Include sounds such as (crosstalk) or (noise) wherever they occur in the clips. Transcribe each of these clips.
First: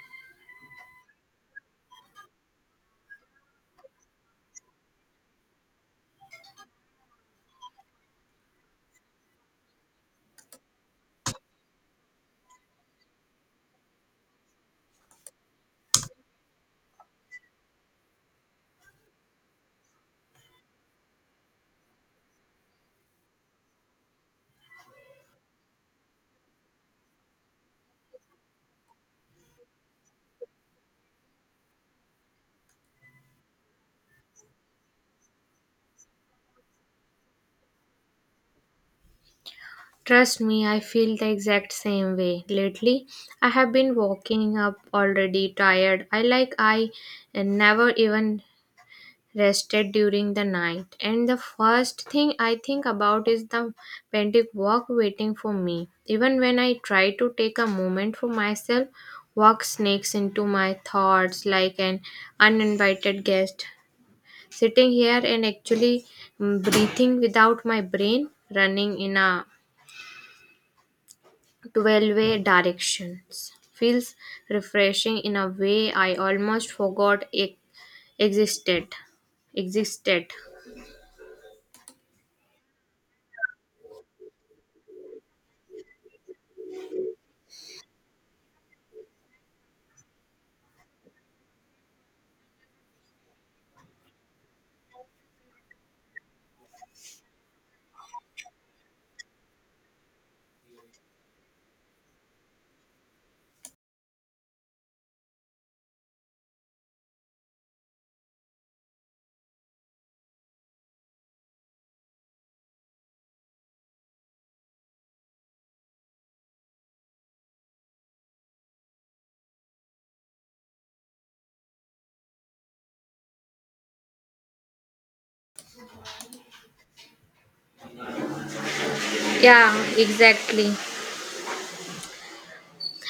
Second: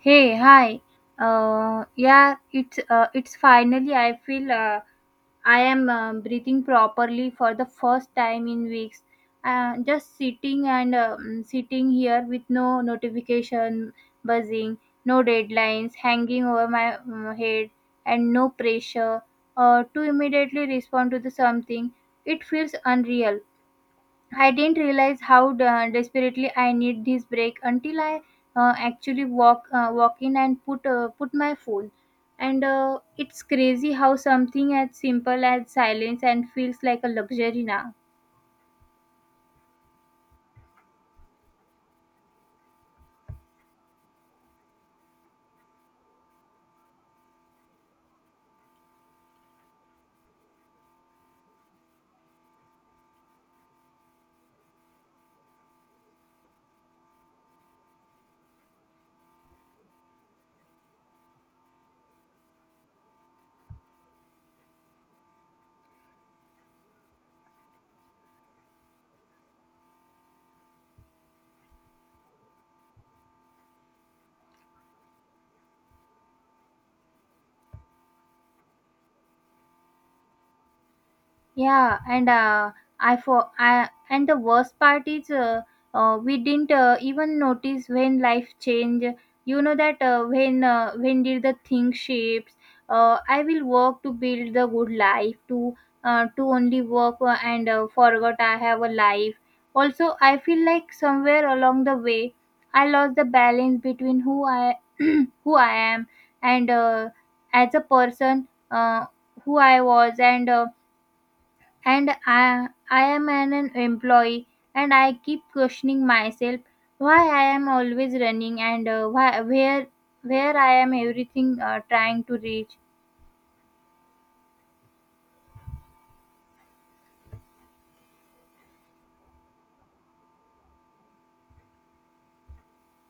Hey, hi. Yeah, it's finally. I feel I am breathing properly for the first time in weeks. Just sitting and sitting here with no notification buzzing, no deadlines hanging over my head, and no pressure to immediately respond to the something. It feels unreal. I didn't realize how desperately I need this break until I actually walk in and put my phone. And it's crazy how something as simple as silence and feels like a luxury now. Trust me, I feel the exact same way. Lately, I have been waking up already tired. I like I never even rested during the night. And the first thing I think about is the pending work waiting for me. Even when I try to take a moment for myself, work sneaks into my thoughts like an uninvited guest. Sitting here and actually breathing without my brain running in a 12-way directions feels refreshing in a way I almost forgot it existed. Existed. Yeah, and I for I and the worst part is we didn't even notice when life change. You know that when did the thing shapes? I will work to build the good life to only work and forgot I have a life. Also, I feel like somewhere along the way I lost the balance between who I (clears throat) who I am and as a person who I was and. I am an employee and I keep questioning myself why I am always running and why, where I am everything trying to reach. Yeah, exactly.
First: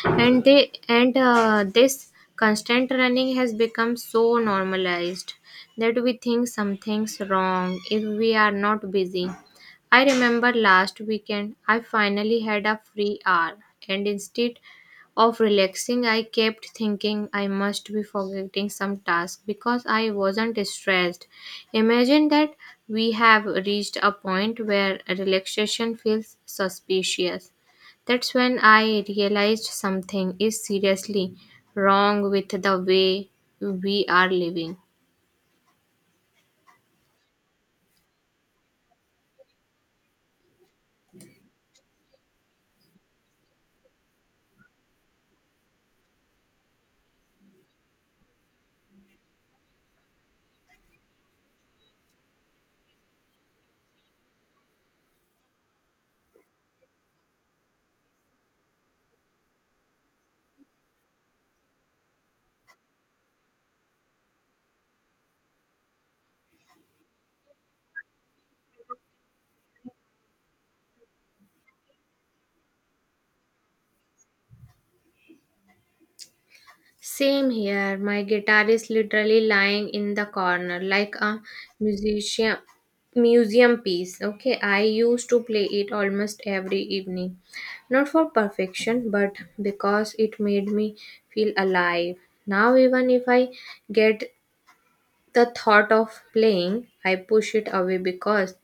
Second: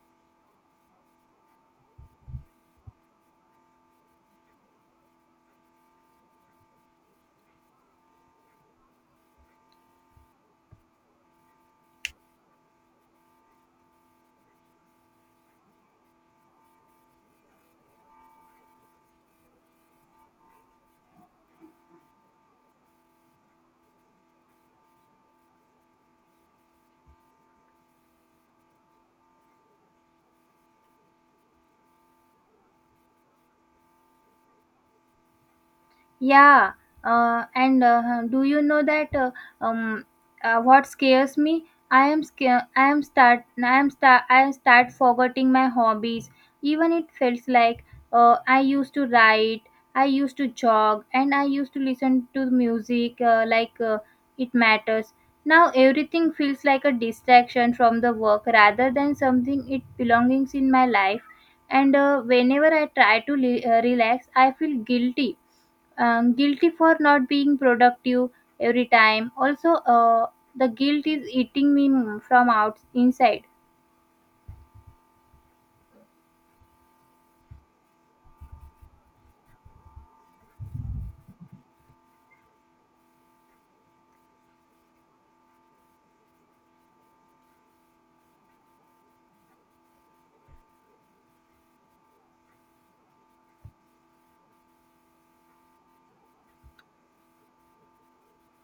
and they and This constant running has become so normalized that we think something's wrong if we are not busy. I remember last weekend I finally had a free hour, and instead of relaxing I kept thinking I must be forgetting some task because I wasn't stressed. Imagine that, we have reached a point where relaxation feels suspicious. That's when I realized something is seriously wrong with the way we are living. Yeah, do you know that um, what scares me? I am scared. I am start. I am start. I start forgetting my hobbies. Even it feels like I used to write. I used to jog, and I used to listen to music it matters. Now everything feels like a distraction from the work rather than something it belongs in my life. And whenever I try to relax, I feel guilty guilty for not being productive every time also the guilt is eating me from out inside. Same here, my guitar is literally lying in the corner like a musician museum piece. Okay, I used to play it almost every evening. Not for perfection, but because it made me feel alive. Now even if I get the thought of playing, I push it away because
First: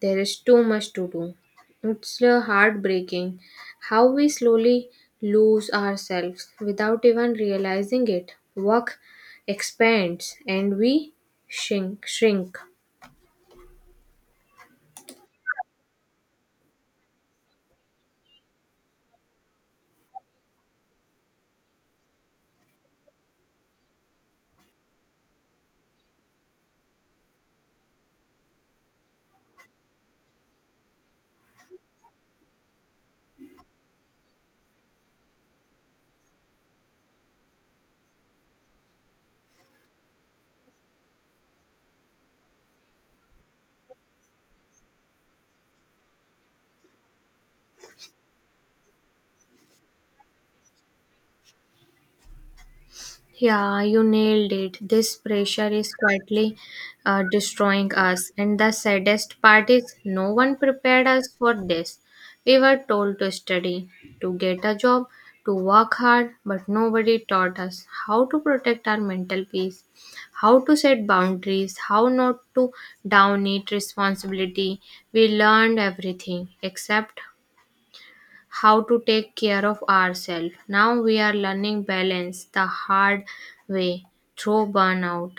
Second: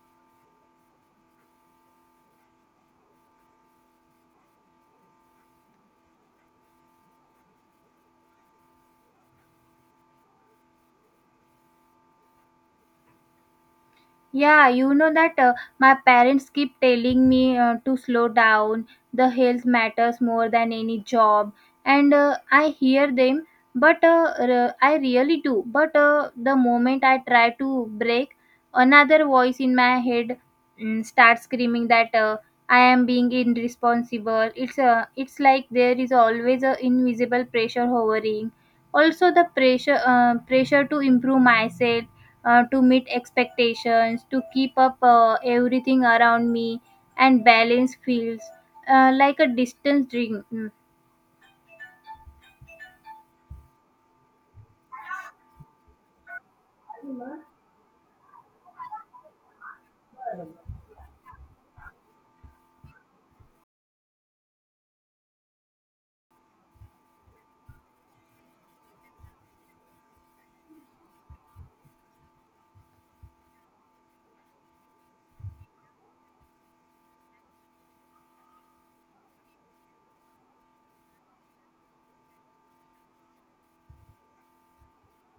there is too much to do. It's heartbreaking how we slowly lose ourselves without even realizing it. Work expands and we shrink. Yeah, you know that my parents keep telling me to slow down. The health matters more than any job, and I hear them, but I really do. But the moment I try to break, another voice in my head starts screaming that I am being irresponsible. It's like there is always a invisible pressure hovering. Also, the pressure pressure to improve myself to meet expectations, to keep up everything around me, and balance feels like a distant dream. Hmm. Yeah, you nailed it. This pressure is quietly destroying us. And the saddest part is, no one prepared us for this. We were told to study, to get a job, to work hard, but nobody taught us how to protect our mental peace, how to set boundaries, how not to down it responsibility. We learned everything except how to take care of ourselves. Now we are learning balance the hard way through burnout.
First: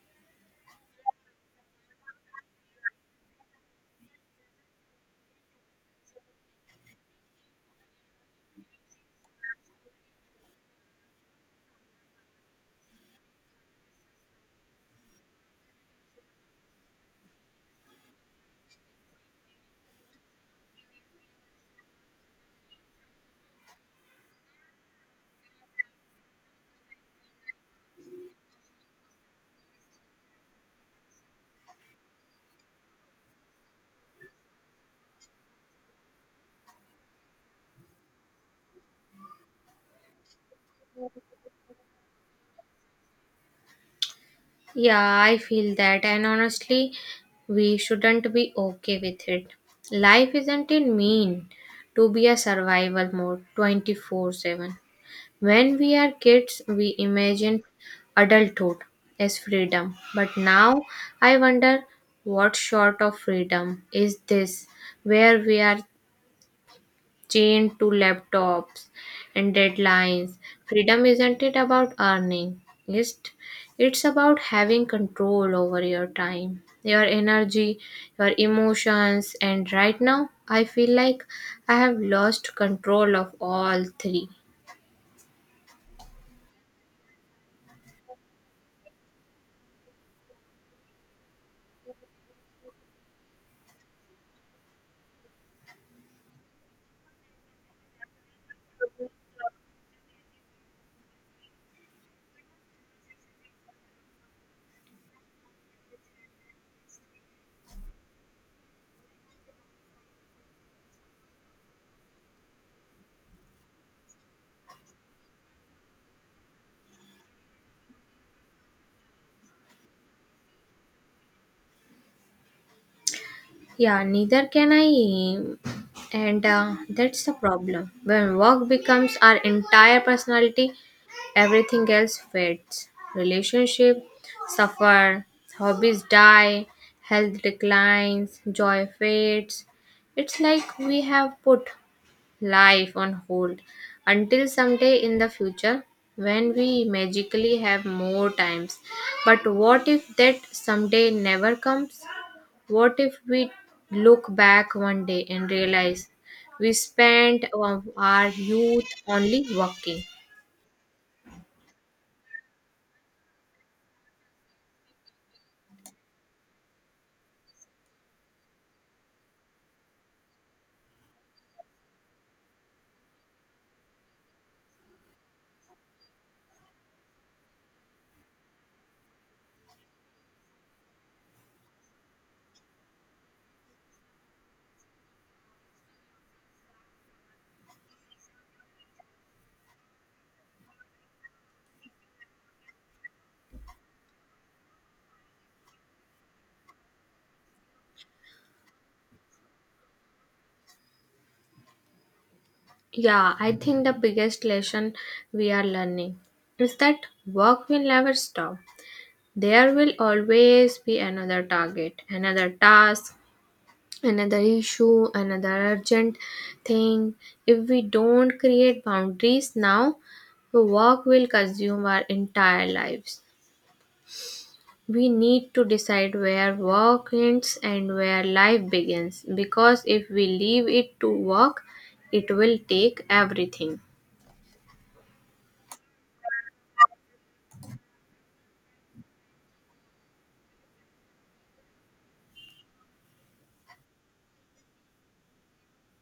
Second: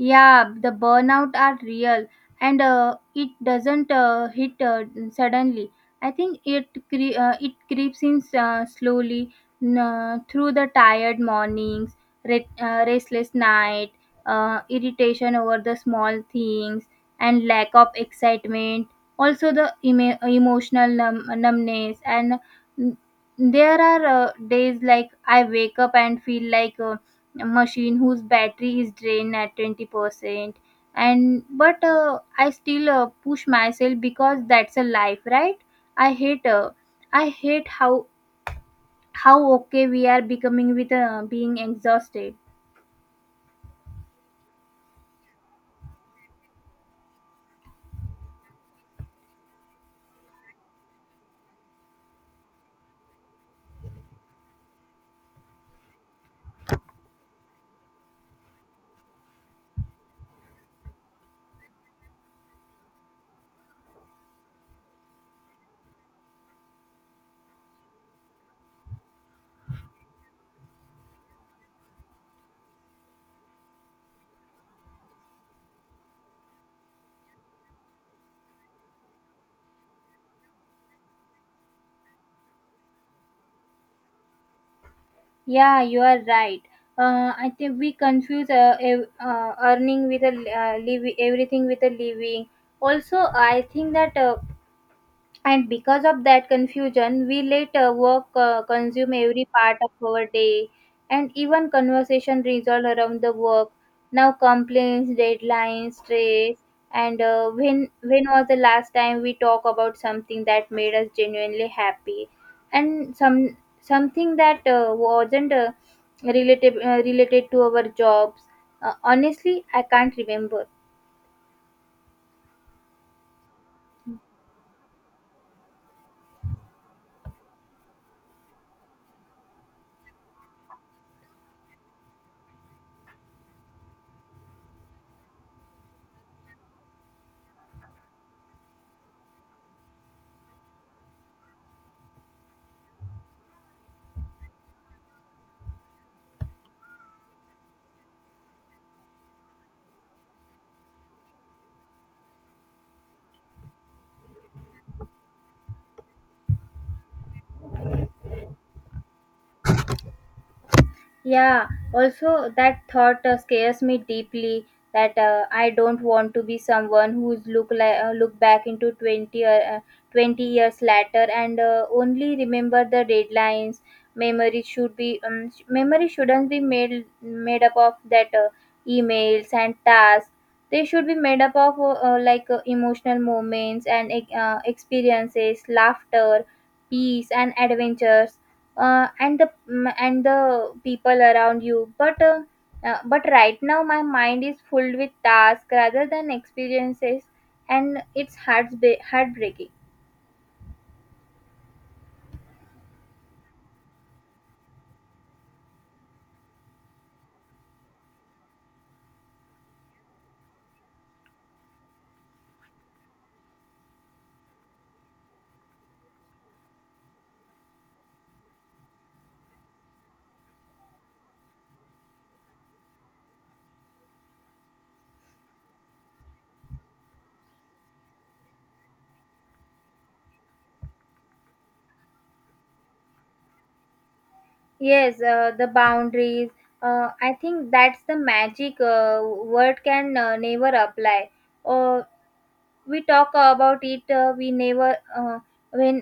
Yeah, the burnout are real and it doesn't hit suddenly. I think it creeps in slowly through the tired mornings, restless night, irritation over the small things, and lack of excitement. Also, the emo emotional numbness. And mm, there are days like I wake up and feel like machine whose battery is drained at 20%, and but I still push myself because that's a life, right? I hate i hate how how okay we are becoming with being exhausted. Yeah, I feel that, and honestly, we shouldn't be okay with it. Life isn't it mean to be a survival mode 24/7. When we are kids, we imagine adulthood as freedom, but now I wonder what sort of freedom is this where we are chained to laptops and deadlines. Freedom isn't it about earning, it's, it's about having control over your time, your energy, your emotions, and right now I feel like I have lost control of all three. Yeah, you are right. I think we confuse earning with a living everything with a living. Also I think that and because of that confusion, we let work consume every part of our day, and even conversation resolve around the work. Now complaints, deadlines, stress, and when was the last time we talk about something that made us genuinely happy, and something that wasn't related to our jobs. Honestly, I can't remember. Yeah, neither can I, and that's the problem. When work becomes our entire personality, everything else fades. Relationship suffer, hobbies die, health declines, joy fades. It's like we have put life on hold until someday in the future when we magically have more times. But what if that someday never comes? What if we look back one day and realize we spent our youth only working? Yeah, also that thought scares me deeply that I don't want to be someone who's look back into 20 or 20 years later and only remember the deadlines. Memory shouldn't be made made up of that emails and tasks. They should be made up of emotional moments and experiences, laughter, peace and adventures and and the people around you but right now my mind is filled with tasks rather than experiences, and it's heartbreaking. Yeah, I think the biggest lesson we are learning is that work will never stop. There will always be another target, another task, another issue, another urgent thing. If we don't create boundaries now, work will consume our entire lives. We need to decide where work ends and where life begins because if we leave it to work, it will take everything. Yes, the boundaries, I think that's the magic word can never apply. uh, we talk about it, we never when